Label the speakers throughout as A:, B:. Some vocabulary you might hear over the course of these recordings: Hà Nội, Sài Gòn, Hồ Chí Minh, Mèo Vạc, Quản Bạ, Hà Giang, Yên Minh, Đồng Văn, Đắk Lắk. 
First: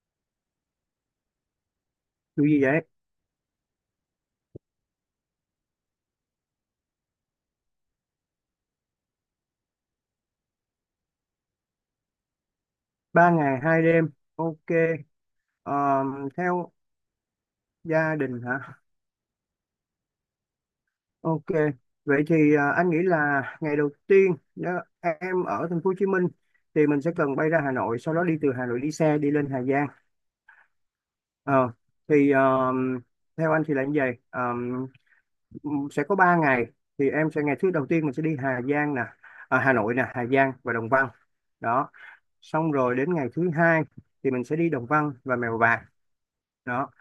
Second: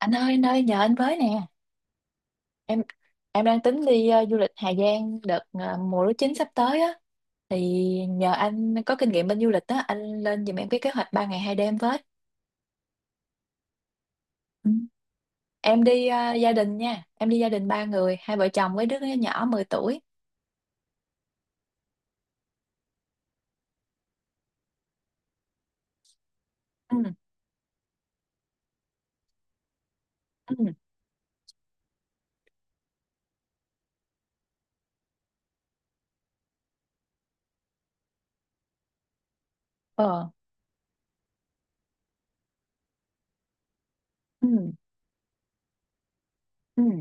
A: Anh ơi anh ơi, nhờ anh với nè.
B: Điều gì
A: em
B: vậy?
A: em đang tính đi du lịch Hà Giang đợt mùa lúa chín sắp tới á. Thì nhờ anh có kinh nghiệm bên du lịch á, anh lên giùm em cái kế hoạch 3 ngày 2 đêm với.
B: 3 ngày 2 đêm. Ok.
A: Ừ. Em
B: Ờ,
A: đi gia
B: theo
A: đình nha, em đi gia đình ba
B: gia
A: người hai
B: đình
A: vợ
B: hả?
A: chồng với đứa nhỏ 10 tuổi.
B: Ok. Vậy thì anh nghĩ là ngày đầu tiên nếu em ở thành phố Hồ Chí Minh thì
A: Ừ.
B: mình sẽ cần bay ra Hà Nội, sau đó đi từ Hà Nội đi xe đi lên Hà Giang.
A: Ừ.
B: Ờ, thì ờ, theo anh thì là như vậy. Ờ, sẽ có 3 ngày. Thì em sẽ ngày thứ đầu tiên mình sẽ đi Hà Giang nè, à, Hà Nội nè, Hà
A: Ờ.
B: Giang và Đồng Văn. Đó. Xong rồi đến ngày thứ hai thì mình
A: Ừ.
B: sẽ đi Đồng Văn và Mèo Vạc. Đó,
A: Ừ.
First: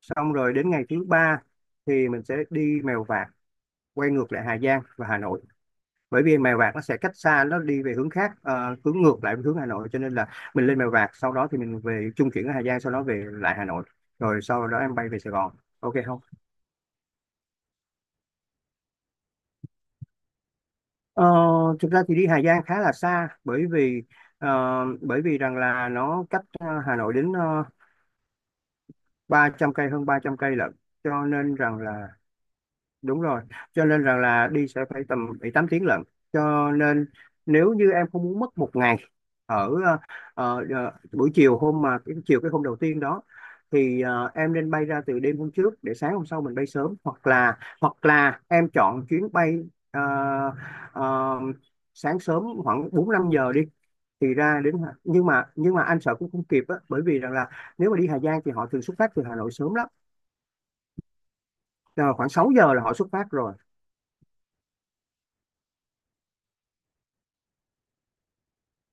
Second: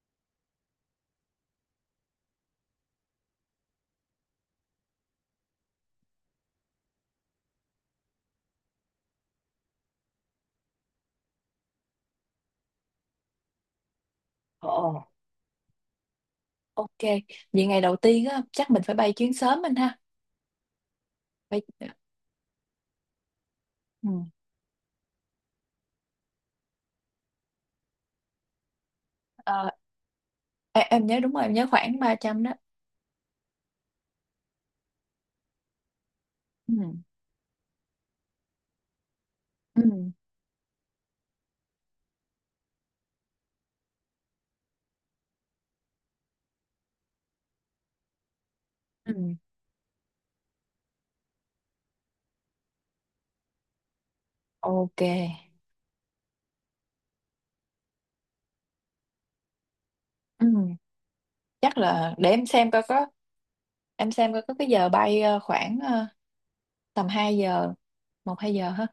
B: xong rồi đến ngày thứ ba thì mình sẽ đi Mèo Vạc quay ngược lại Hà Giang và Hà Nội, bởi vì Mèo Vạc nó sẽ cách xa, nó đi về hướng khác, hướng ngược lại hướng Hà Nội, cho nên là mình lên Mèo Vạc sau đó thì mình về trung chuyển ở Hà Giang, sau đó về lại Hà Nội, rồi sau đó em
A: Ờ.
B: bay về Sài Gòn. Ok không?
A: Ok. Vậy ngày đầu tiên á chắc mình phải bay chuyến sớm anh ha.
B: ờ,
A: bay
B: Thực ra thì đi Hà Giang khá là xa, bởi vì
A: ừ.
B: ờ, rằng là nó cách Hà Nội đến ba
A: Ờ,
B: trăm cây hơn 300 cây lận,
A: em nhớ
B: cho
A: đúng rồi, em
B: nên
A: nhớ
B: rằng
A: khoảng
B: là,
A: 300 đó.
B: đúng rồi, cho nên rằng là đi sẽ phải tầm 7 8 tiếng lận, cho
A: Ừ.
B: nên nếu như em không muốn mất một ngày ở
A: Ừ.
B: buổi chiều hôm mà cái hôm đầu tiên đó, thì em nên bay ra từ đêm hôm trước để sáng hôm sau mình bay sớm, hoặc là em chọn
A: Ừ.
B: chuyến bay ờ, ờ, sáng sớm khoảng 4 5 giờ đi thì ra đến,
A: Ok.
B: nhưng mà anh sợ cũng không kịp á, bởi vì rằng là nếu mà đi Hà Giang thì họ thường xuất phát từ Hà Nội sớm lắm.
A: Ừ, chắc là
B: Ờ, Khoảng
A: để
B: 6 giờ là họ xuất phát rồi.
A: Em xem coi có cái giờ bay khoảng tầm 2 giờ, 1 2 giờ hả.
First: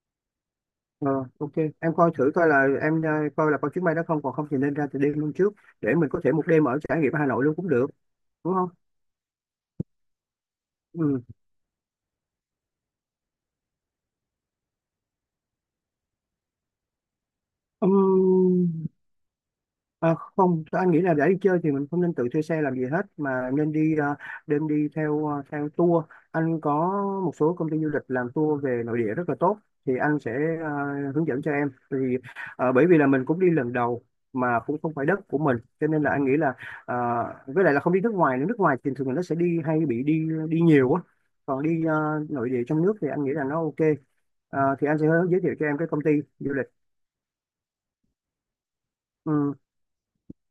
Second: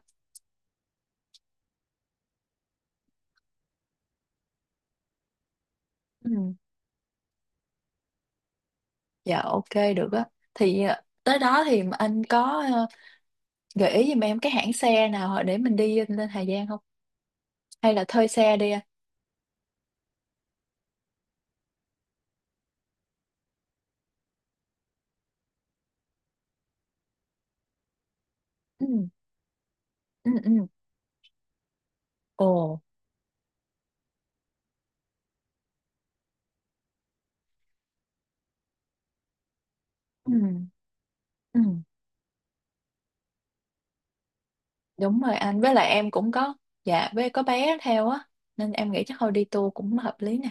B: Ờ, ok, em coi thử coi là em coi là có chuyến bay đó không, còn không thì nên ra từ đêm luôn trước, để mình có thể một
A: Ừ.
B: đêm ở trải nghiệm Hà Nội luôn cũng được, đúng không?
A: Dạ ok, được á. Thì
B: Ừ.
A: tới đó thì anh có gợi ý giùm em cái hãng xe nào để mình đi lên Hà Giang không, hay là thuê xe
B: Ừm,
A: đi anh?
B: à, không, anh nghĩ là để đi chơi thì mình không nên tự thuê xe làm gì hết, mà nên đi, nên đi theo, theo tour. Anh có một số công ty du lịch làm tour về
A: Ừ.
B: nội địa rất là tốt, thì anh
A: Ừ.
B: sẽ
A: Ừ.
B: à, hướng dẫn cho em. Thì
A: Ồ.
B: à, bởi vì là mình cũng đi lần đầu mà cũng không phải đất của mình, cho nên là anh nghĩ là à, với lại là không đi nước ngoài nữa. Nước ngoài thì thường là nó sẽ đi, hay bị đi
A: Ừ.
B: đi nhiều á.
A: Ừ.
B: Còn đi nội địa trong nước thì anh nghĩ là nó ok. À, thì anh sẽ
A: Đúng rồi
B: giới thiệu
A: anh,
B: cho
A: với
B: em
A: lại
B: cái công
A: em
B: ty
A: cũng
B: du
A: có.
B: lịch.
A: Dạ, với có bé theo á, nên em nghĩ chắc thôi đi
B: Ừ.
A: tour cũng hợp lý nè.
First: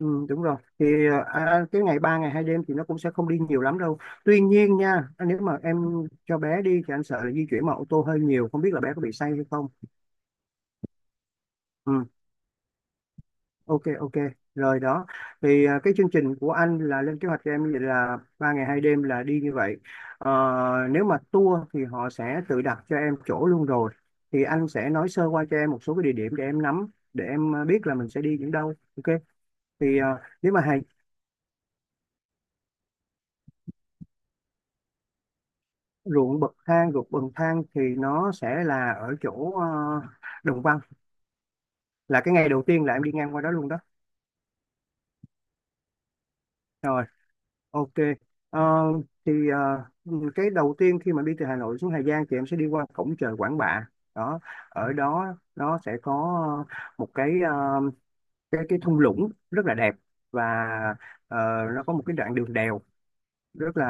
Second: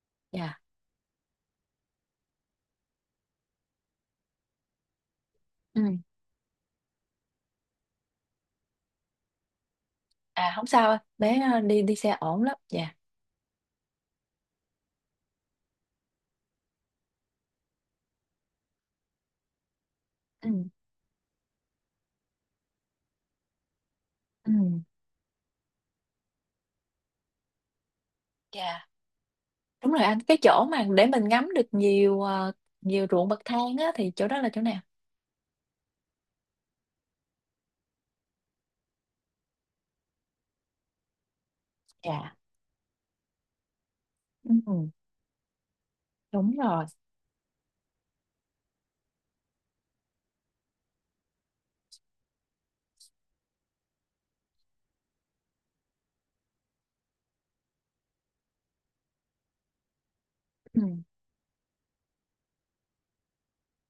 B: Ừ, đúng rồi,
A: Dạ.
B: thì cái ngày 3 ngày 2 đêm thì nó cũng sẽ không đi nhiều lắm đâu, tuy nhiên nha, nếu mà em
A: Ừ.
B: cho bé đi thì anh sợ là di chuyển bằng ô tô hơi nhiều, không biết là bé có bị say hay không.
A: À, không sao anh, bé đi đi
B: Ừ,
A: xe ổn lắm, dạ.
B: ok ok, rồi đó, thì à, cái chương trình của anh là lên kế hoạch cho em như vậy, là 3 ngày 2 đêm là đi như vậy. Ờ,
A: Ừ.
B: Nếu mà tour thì họ sẽ tự đặt cho em chỗ luôn rồi, thì
A: Ừ.
B: anh sẽ nói sơ qua cho em một số cái địa điểm để em nắm, để em biết là mình sẽ đi những đâu.
A: Dạ.
B: Ok,
A: Đúng
B: thì
A: rồi
B: à,
A: anh, cái
B: nếu mà
A: chỗ mà để mình ngắm được nhiều ruộng bậc thang á thì chỗ đó là chỗ nào?
B: ruộng bậc thang thì nó sẽ là ở chỗ Đồng Văn, là
A: Dạ.
B: cái ngày đầu tiên là em đi ngang qua đó luôn đó.
A: Ừ, đúng rồi.
B: Rồi, ok. Ờ, thì ờ, cái đầu tiên khi mà đi từ Hà Nội xuống Hà Giang thì em sẽ đi qua cổng chợ Quản Bạ, đó, ở đó nó sẽ có một cái cái thung lũng rất là đẹp, và
A: Ừ.
B: ờ, nó có một cái đoạn đường đèo rất là,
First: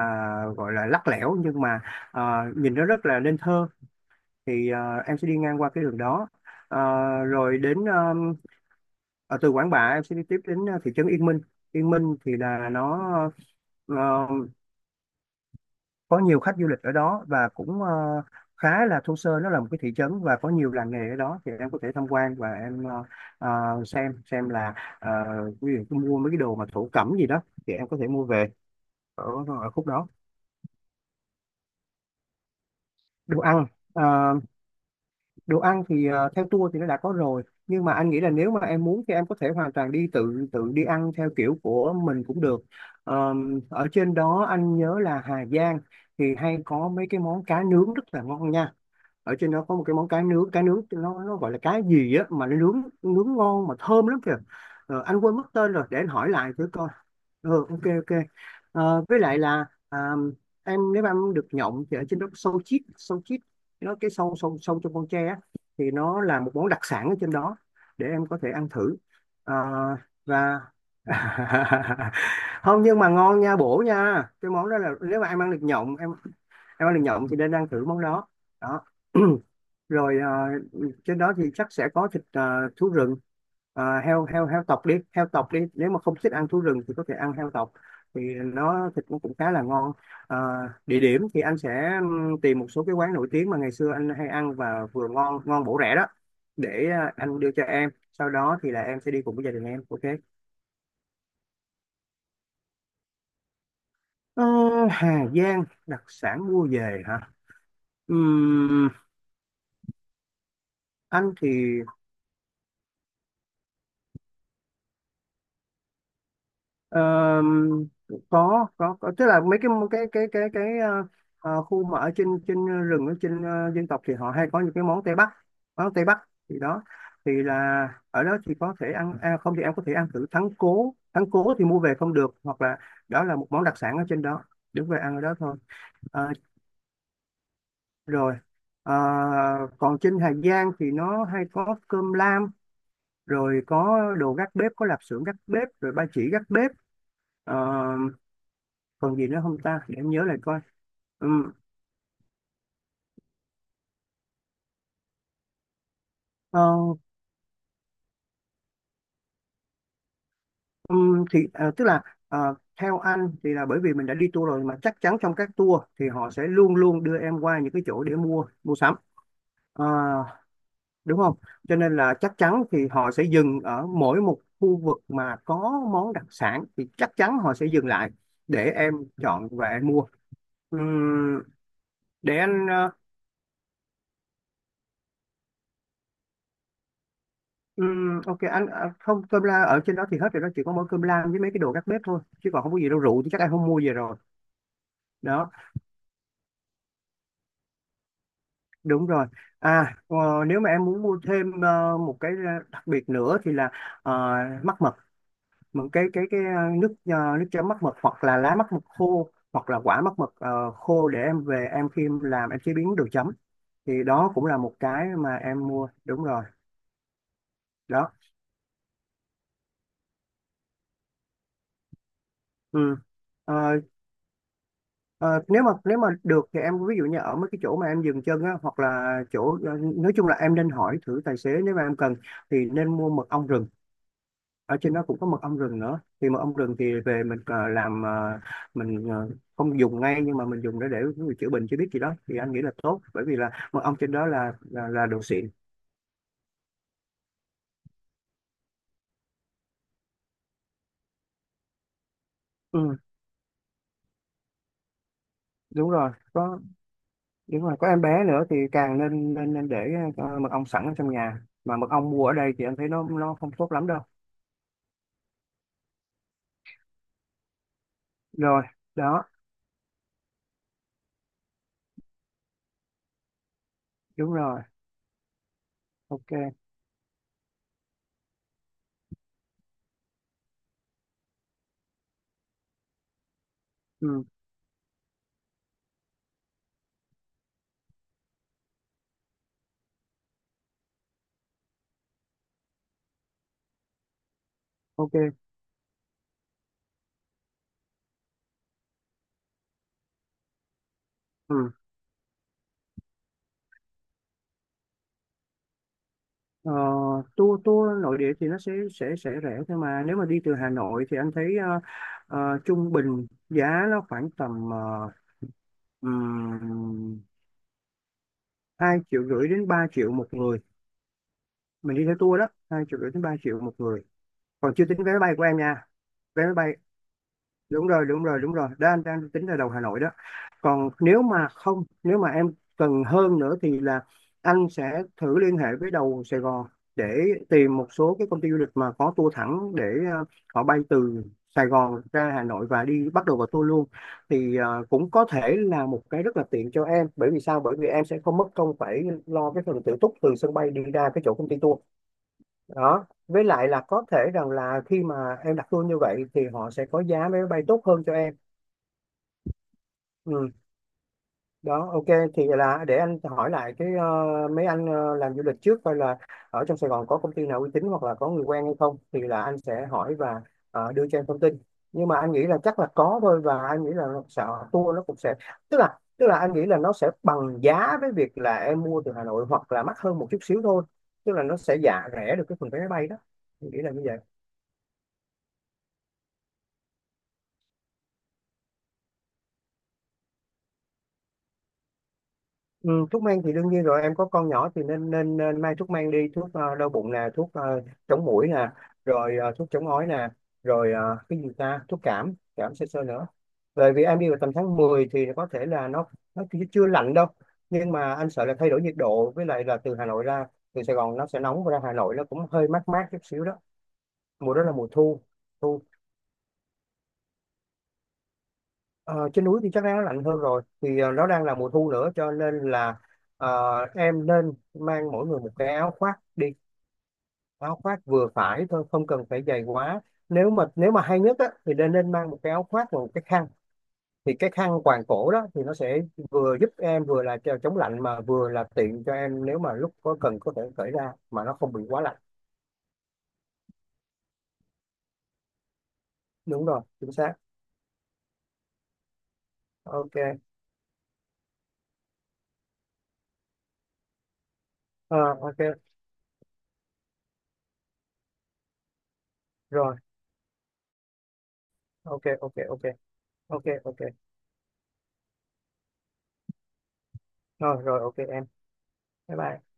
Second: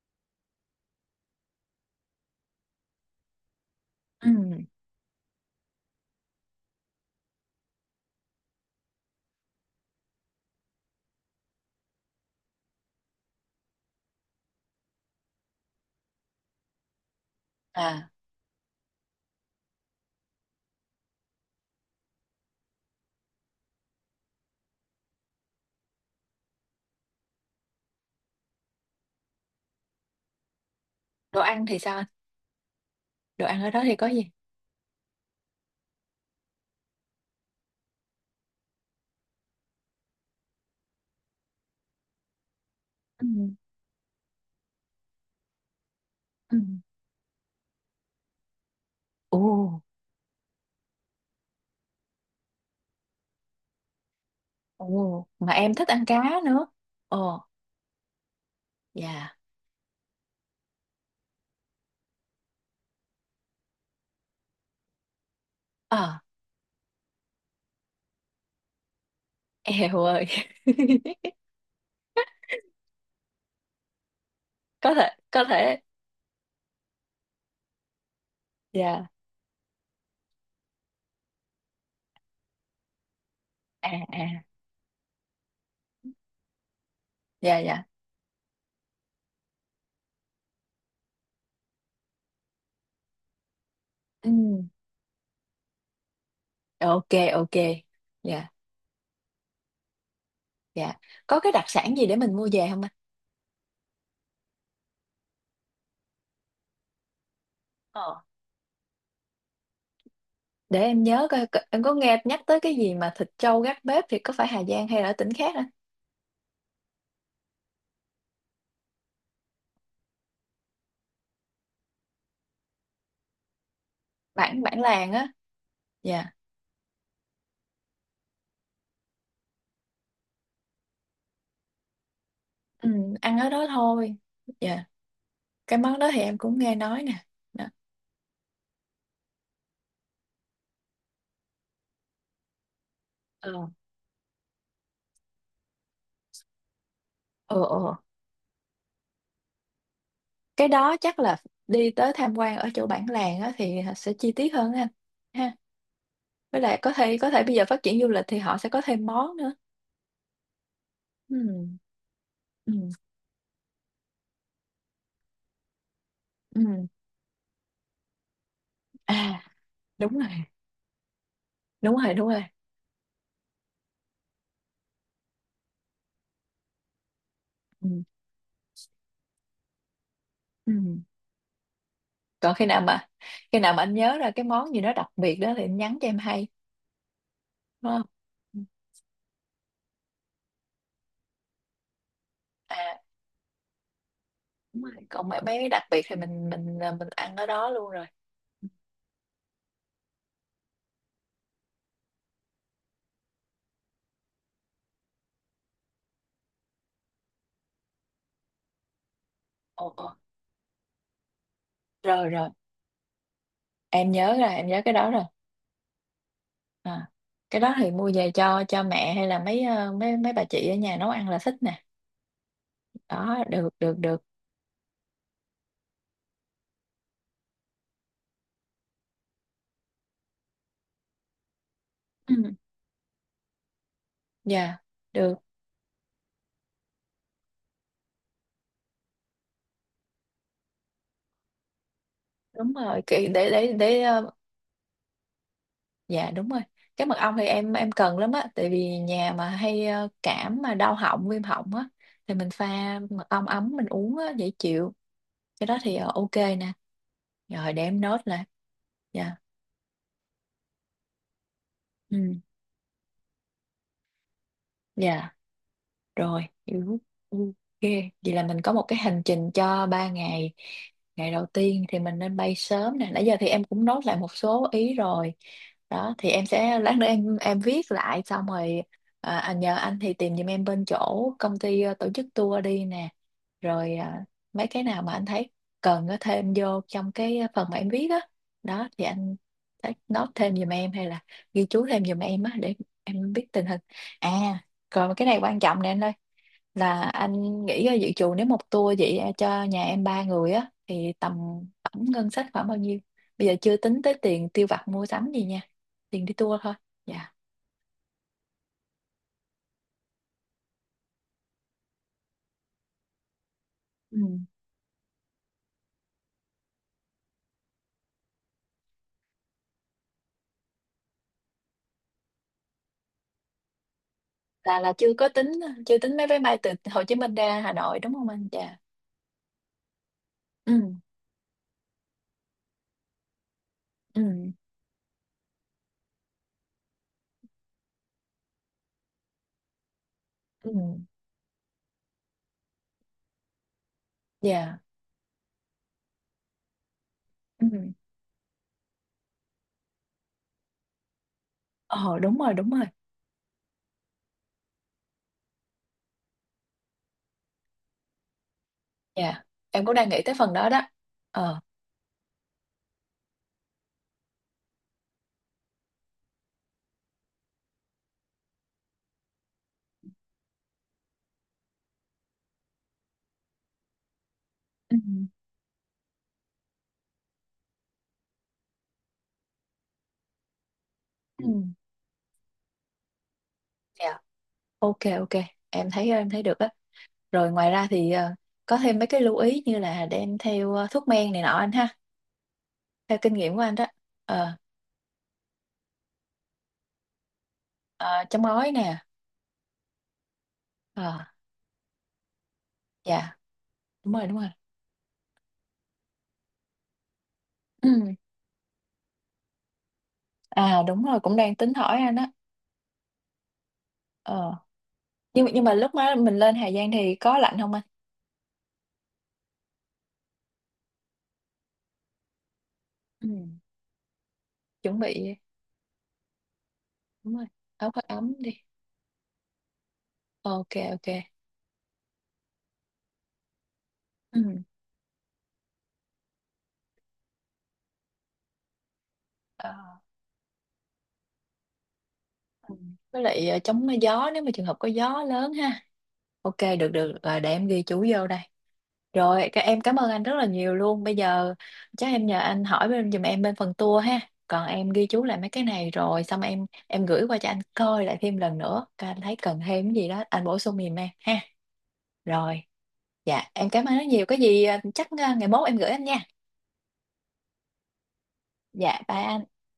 B: gọi là lắc lẻo, nhưng mà ờ, nhìn nó rất là nên thơ.
A: Ừ.
B: Thì em sẽ đi ngang qua cái đường đó. Ờ, Rồi đến, ờ, ở từ Quảng Bạ em sẽ đi tiếp đến thị trấn Yên Minh. Yên Minh thì là nó ờ, có nhiều khách du lịch ở đó, và cũng
A: À,
B: khá là thô sơ, nó là một cái thị trấn và có nhiều làng nghề ở đó, thì em có thể tham quan và em xem là, ờ, ví dụ như mua mấy cái đồ mà thổ cẩm gì đó thì em có thể mua về ở, ở khúc đó.
A: đồ ăn thì sao anh?
B: Đồ
A: Đồ ăn
B: ăn,
A: ở đó thì
B: ờ,
A: có gì?
B: đồ ăn thì theo tour thì nó đã có rồi, nhưng mà anh nghĩ là nếu mà em muốn thì em có thể hoàn toàn đi tự, đi ăn theo kiểu của mình cũng được.
A: Ừ.
B: Ở trên đó anh nhớ là Hà Giang thì
A: Ừ.
B: hay có mấy cái món cá nướng rất là ngon nha. Ở
A: Ồ,
B: trên đó có một cái món cá nướng, cá nướng nó gọi là cá gì á, mà nó nướng nướng ngon mà thơm lắm kìa. Anh
A: ồ,
B: quên
A: mà
B: mất tên
A: em
B: rồi,
A: thích
B: để
A: ăn
B: anh
A: cá
B: hỏi lại
A: nữa.
B: thử coi.
A: Ồ,
B: Ừ, ok ok. Với
A: dạ.
B: lại là em, nếu mà em được nhộng thì ở trên đó có sâu chít, nó cái sâu sâu sâu trong con tre á, thì
A: Ờ,
B: nó là một món đặc sản ở trên đó, để em có thể ăn thử. Ờ,
A: eo ơi.
B: và không, nhưng mà ngon nha, bổ nha. Cái món đó là
A: Có thể,
B: nếu mà em
A: có
B: ăn được
A: thể.
B: nhộng, em ăn được nhộng thì nên ăn thử món đó. Đó.
A: Dạ.
B: Rồi, trên đó thì chắc sẽ có thịt, thú rừng.
A: À,
B: Ờ,
A: à.
B: heo heo heo tộc đi, heo tộc đi, nếu mà không thích ăn thú rừng thì có thể ăn heo
A: Dạ,
B: tộc,
A: dạ.
B: thì nó thịt nó cũng khá là ngon. Ờ, Địa điểm thì anh sẽ tìm một số cái quán nổi tiếng mà ngày xưa anh hay
A: Ừ.
B: ăn và vừa ngon, bổ rẻ đó, để
A: Ok,
B: anh đưa
A: ok.
B: cho em, sau
A: Dạ,
B: đó thì là em sẽ đi cùng với gia đình em, ok.
A: dạ. Có cái đặc sản gì để mình mua về không anh?
B: Ờ, Hà Giang đặc sản mua về hả?
A: Ờ,
B: Ừm,
A: để em nhớ
B: anh
A: coi
B: thì
A: coi- em có nghe nhắc tới cái gì mà thịt trâu gác bếp, thì có phải Hà Giang hay là ở tỉnh khác á?
B: Ờ, có, tức là mấy cái khu mà ở trên, rừng, ở trên dân tộc thì họ hay có
A: bản
B: những
A: bản
B: cái món
A: làng
B: Tây
A: á.
B: Bắc, món Tây Bắc
A: Dạ.
B: thì đó, thì là ở đó thì có thể ăn à, không thì em có thể ăn thử thắng cố, thì mua về không được, hoặc là,
A: Ừ,
B: đó là
A: ăn
B: một
A: ở
B: món
A: đó
B: đặc sản ở
A: thôi.
B: trên đó,
A: Dạ,
B: đứng về ăn ở đó thôi.
A: cái món đó thì
B: Ờ,
A: em cũng nghe nói nè. Đó.
B: Rồi. Ờ, Còn trên Hà Giang thì nó hay có cơm lam,
A: Ờ.
B: rồi có đồ gác bếp, có lạp xưởng gác bếp, rồi ba chỉ gác bếp. Ờ,
A: Ờ. Ờ.
B: Còn gì nữa không ta, để em nhớ lại coi.
A: Cái đó chắc là
B: Ừm,
A: đi tới tham quan ở chỗ bản làng á thì sẽ chi tiết hơn á anh ha.
B: ờ,
A: Với lại có thể bây giờ phát triển du lịch thì họ sẽ có thêm món nữa.
B: thì
A: Ừ.
B: tức là ờ,
A: Ừ.
B: theo anh thì là, bởi vì mình đã đi tour rồi, mà chắc chắn trong các tour thì họ sẽ
A: Ừ.
B: luôn luôn đưa em qua những cái chỗ để mua mua sắm.
A: À,
B: Ờ,
A: đúng rồi,
B: Đúng không? Cho
A: đúng
B: nên
A: rồi,
B: là
A: đúng
B: chắc
A: rồi.
B: chắn thì họ sẽ dừng ở mỗi một khu vực mà có món đặc sản, thì chắc chắn họ sẽ dừng
A: Ừ.
B: lại để em chọn và em mua.
A: Ừ.
B: Ừm, để
A: Còn khi
B: anh
A: nào mà, anh nhớ ra cái món gì đó đặc biệt đó thì anh nhắn cho em hay. Đúng không?
B: ừm, ok. Anh không, cơm la ở trên đó thì hết rồi đó, chỉ có mỗi cơm lam với mấy cái đồ gác bếp thôi, chứ còn không có gì đâu,
A: À,
B: rượu thì chắc em không mua về rồi,
A: đúng rồi, còn mấy
B: đó,
A: mấy cái đặc biệt thì mình ăn ở đó luôn rồi.
B: đúng rồi. À, nếu mà em muốn mua thêm một cái đặc biệt nữa thì là ờ, mắc mật, một cái nước, nước chấm mắc mật, hoặc là lá mắc mật khô, hoặc là
A: Ồ,
B: quả
A: ồ.
B: mắc mật khô để em về em, khi em
A: Rồi, rồi,
B: làm em chế biến đồ chấm, thì
A: em
B: đó
A: nhớ
B: cũng
A: rồi,
B: là
A: em
B: một
A: nhớ cái
B: cái
A: đó rồi.
B: mà em mua, đúng rồi,
A: À, cái đó thì mua
B: đó.
A: về cho mẹ, hay là mấy ờ, mấy mấy bà chị ở nhà nấu ăn là thích nè. Đó, được,
B: Ừ.
A: được, được.
B: Ờ, nếu mà được thì em, ví dụ như ở mấy cái chỗ mà em dừng chân á, hoặc là chỗ nói chung là em nên hỏi thử tài xế nếu mà em cần
A: Ừ.
B: thì nên mua mật ong rừng. Ở
A: Dạ
B: trên đó cũng có
A: được,
B: mật ong rừng nữa, thì mật ong rừng thì về mình làm mình ờ, không dùng ngay, nhưng mà mình dùng để chữa bệnh chữa biết gì đó thì anh nghĩ là
A: đúng
B: tốt,
A: rồi.
B: bởi vì
A: Để
B: là
A: để
B: mật ong
A: để
B: trên đó là đồ xịn.
A: dạ đúng rồi. Cái mật ong thì em cần lắm á, tại vì nhà mà hay cảm mà đau họng, viêm họng á, thì mình pha
B: Ừ,
A: mật ong ấm mình uống á dễ chịu. Cái đó
B: đúng
A: thì
B: rồi,
A: ok
B: có.
A: nè.
B: Đúng
A: Rồi,
B: rồi,
A: để
B: có
A: em
B: em
A: nốt
B: bé
A: lại.
B: nữa thì càng
A: Dạ.
B: nên nên, nên để mật ong sẵn ở trong nhà, mà mật ong mua ở
A: Ừ.
B: đây thì anh thấy nó không tốt lắm đâu.
A: Dạ. Rồi, hiểu. Ừ, ok, vậy là mình
B: Rồi
A: có một cái hành
B: đó.
A: trình cho 3 ngày. Ngày đầu tiên thì mình nên bay sớm nè, nãy giờ thì em cũng nốt lại
B: Đúng
A: một
B: rồi.
A: số ý rồi. Đó, thì em
B: Ok.
A: sẽ lát nữa em viết lại xong rồi. À, anh, nhờ anh thì tìm giùm em bên chỗ công ty tổ chức tour đi nè. Rồi
B: Ừ,
A: à, mấy cái nào mà anh thấy cần có thêm vô trong cái phần mà em viết á. Đó, thì anh thấy note thêm giùm em, hay là ghi chú thêm giùm em á, để em biết tình hình. À, còn cái
B: ok.
A: này quan trọng nè anh ơi, là anh nghĩ ra dự trù nếu một tour vậy cho nhà em 3 người á thì tầm
B: Ừ.
A: tổng ngân sách khoảng bao nhiêu? Bây giờ chưa tính tới tiền tiêu vặt mua sắm gì nha, tiền đi tour
B: ờ,
A: thôi. Dạ.
B: tour tour nội địa thì nó sẽ rẻ thôi, mà nếu mà đi từ Hà Nội thì anh thấy trung bình giá nó
A: Ừ.
B: khoảng tầm ừm, 2,5 triệu đến 3 triệu một người. Mình đi theo tour đó 2,5 triệu đến 3 triệu một người, còn
A: là
B: chưa
A: là
B: tính
A: chưa
B: vé máy
A: có
B: bay của
A: tính,
B: em nha.
A: chưa tính mấy vé
B: Vé máy
A: bay từ
B: bay,
A: Hồ Chí Minh ra Hà
B: đúng
A: Nội
B: rồi
A: đúng
B: đúng
A: không
B: rồi
A: anh,
B: đúng rồi
A: dạ?
B: đó, anh đang tính ra đầu Hà Nội đó.
A: Ừ.
B: Còn nếu mà không, nếu mà em cần hơn nữa thì là
A: Ừ.
B: anh sẽ thử liên hệ với đầu Sài Gòn để tìm một số cái công ty du lịch mà có tour thẳng để ờ, họ
A: Ừ.
B: bay từ Sài Gòn ra Hà Nội và đi bắt đầu vào tour luôn. Thì
A: Dạ.
B: cũng có thể là một cái rất là tiện cho em, bởi vì sao, bởi vì
A: Ừ.
B: em sẽ không mất công phải lo cái phần tự túc từ sân bay đi ra cái chỗ công ty tour
A: Ờ đúng rồi, đúng rồi.
B: đó. Với lại là có thể rằng là khi mà em đặt tour như vậy thì họ sẽ có giá vé máy bay tốt hơn cho em.
A: Dạ. Em cũng đang nghĩ tới
B: Ừ.
A: phần đó đó. Ờ.
B: Đó, ok. Thì là để anh hỏi lại cái mấy anh làm du lịch trước coi là ở trong Sài Gòn có công ty nào uy tín hoặc là có người quen hay không, thì là anh sẽ hỏi và đưa cho em thông tin. Nhưng mà anh nghĩ là chắc là có thôi, và anh nghĩ là nó sẽ
A: Ừ.
B: tour nó cũng sẽ tức là anh nghĩ là nó sẽ bằng giá với việc là em mua từ Hà Nội, hoặc là mắc hơn một chút xíu thôi, tức là
A: Ừ.
B: nó sẽ giả rẻ được cái phần vé máy bay đó. Anh nghĩ là như vậy.
A: Dạ. Ok, ok. Em thấy được á. Rồi ngoài ra thì có thêm mấy cái lưu ý như là đem theo thuốc men này nọ anh ha.
B: Ừ,
A: Theo
B: thuốc
A: kinh
B: men thì
A: nghiệm của
B: đương
A: anh
B: nhiên
A: đó.
B: rồi, em có con
A: Ờ,
B: nhỏ thì nên nên, nên mang thuốc men đi. Thuốc đau bụng nè, thuốc
A: ờ,
B: chống
A: châm
B: muỗi nè,
A: gói nè.
B: rồi thuốc chống ói nè, rồi
A: Ờ,
B: cái gì ta, thuốc cảm cảm sơ sơ nữa.
A: dạ.
B: Bởi vì
A: Đúng
B: em
A: rồi,
B: đi
A: đúng
B: vào
A: rồi.
B: tầm tháng 10 thì có thể là nó chưa chưa lạnh đâu,
A: Ừ.
B: nhưng mà anh sợ là thay đổi nhiệt độ, với lại là từ Hà Nội ra,
A: À
B: từ Sài
A: đúng
B: Gòn
A: rồi,
B: nó
A: cũng
B: sẽ
A: đang
B: nóng và
A: tính
B: ra Hà
A: hỏi
B: Nội
A: anh
B: nó
A: á.
B: cũng hơi mát mát chút xíu đó.
A: Ờ.
B: Mùa đó là mùa thu.
A: Nhưng mà
B: Thu.
A: lúc mà mình lên Hà Giang thì có lạnh không anh?
B: Ờ, trên núi thì chắc đã lạnh hơn rồi, thì nó đang là mùa thu nữa cho nên là
A: Ừ.
B: em nên
A: Chuẩn
B: mang mỗi
A: bị,
B: người một cái áo khoác đi,
A: đúng rồi.
B: áo
A: Áo
B: khoác
A: khoác
B: vừa
A: ấm đi.
B: phải thôi không cần phải dày quá. Nếu mà
A: Ok,
B: hay
A: ok.
B: nhất á, thì nên nên mang một cái áo khoác và một cái khăn, thì
A: Ừ.
B: cái khăn quàng cổ đó thì nó sẽ vừa giúp em vừa là chống lạnh, mà vừa là tiện cho em nếu
A: Ờ.
B: mà lúc có cần có thể cởi ra mà nó không bị quá lạnh.
A: Ừ, với lại chống gió nếu mà trường hợp có gió lớn ha. Ok,
B: Đúng rồi,
A: được,
B: chính
A: được.
B: xác.
A: Ờ, để em ghi chú vô đây rồi. Các, em cảm ơn
B: Ok.
A: anh rất là nhiều luôn. Bây giờ chắc em nhờ anh hỏi bên, giùm em bên phần tour ha. Còn em ghi
B: Ờ,
A: chú lại mấy
B: ok.
A: cái này rồi xong, em gửi qua cho anh coi lại thêm lần nữa. Coi anh thấy cần thêm cái
B: Rồi.
A: gì đó anh bổ sung giùm em ha.
B: Ok ok
A: Rồi.
B: ok.
A: Dạ
B: Ok.
A: em cảm ơn
B: ok
A: rất nhiều, có gì chắc ngày mốt em gửi anh nha.
B: rồi rồi, ok em.
A: Dạ, bye
B: Bye
A: anh.
B: bye.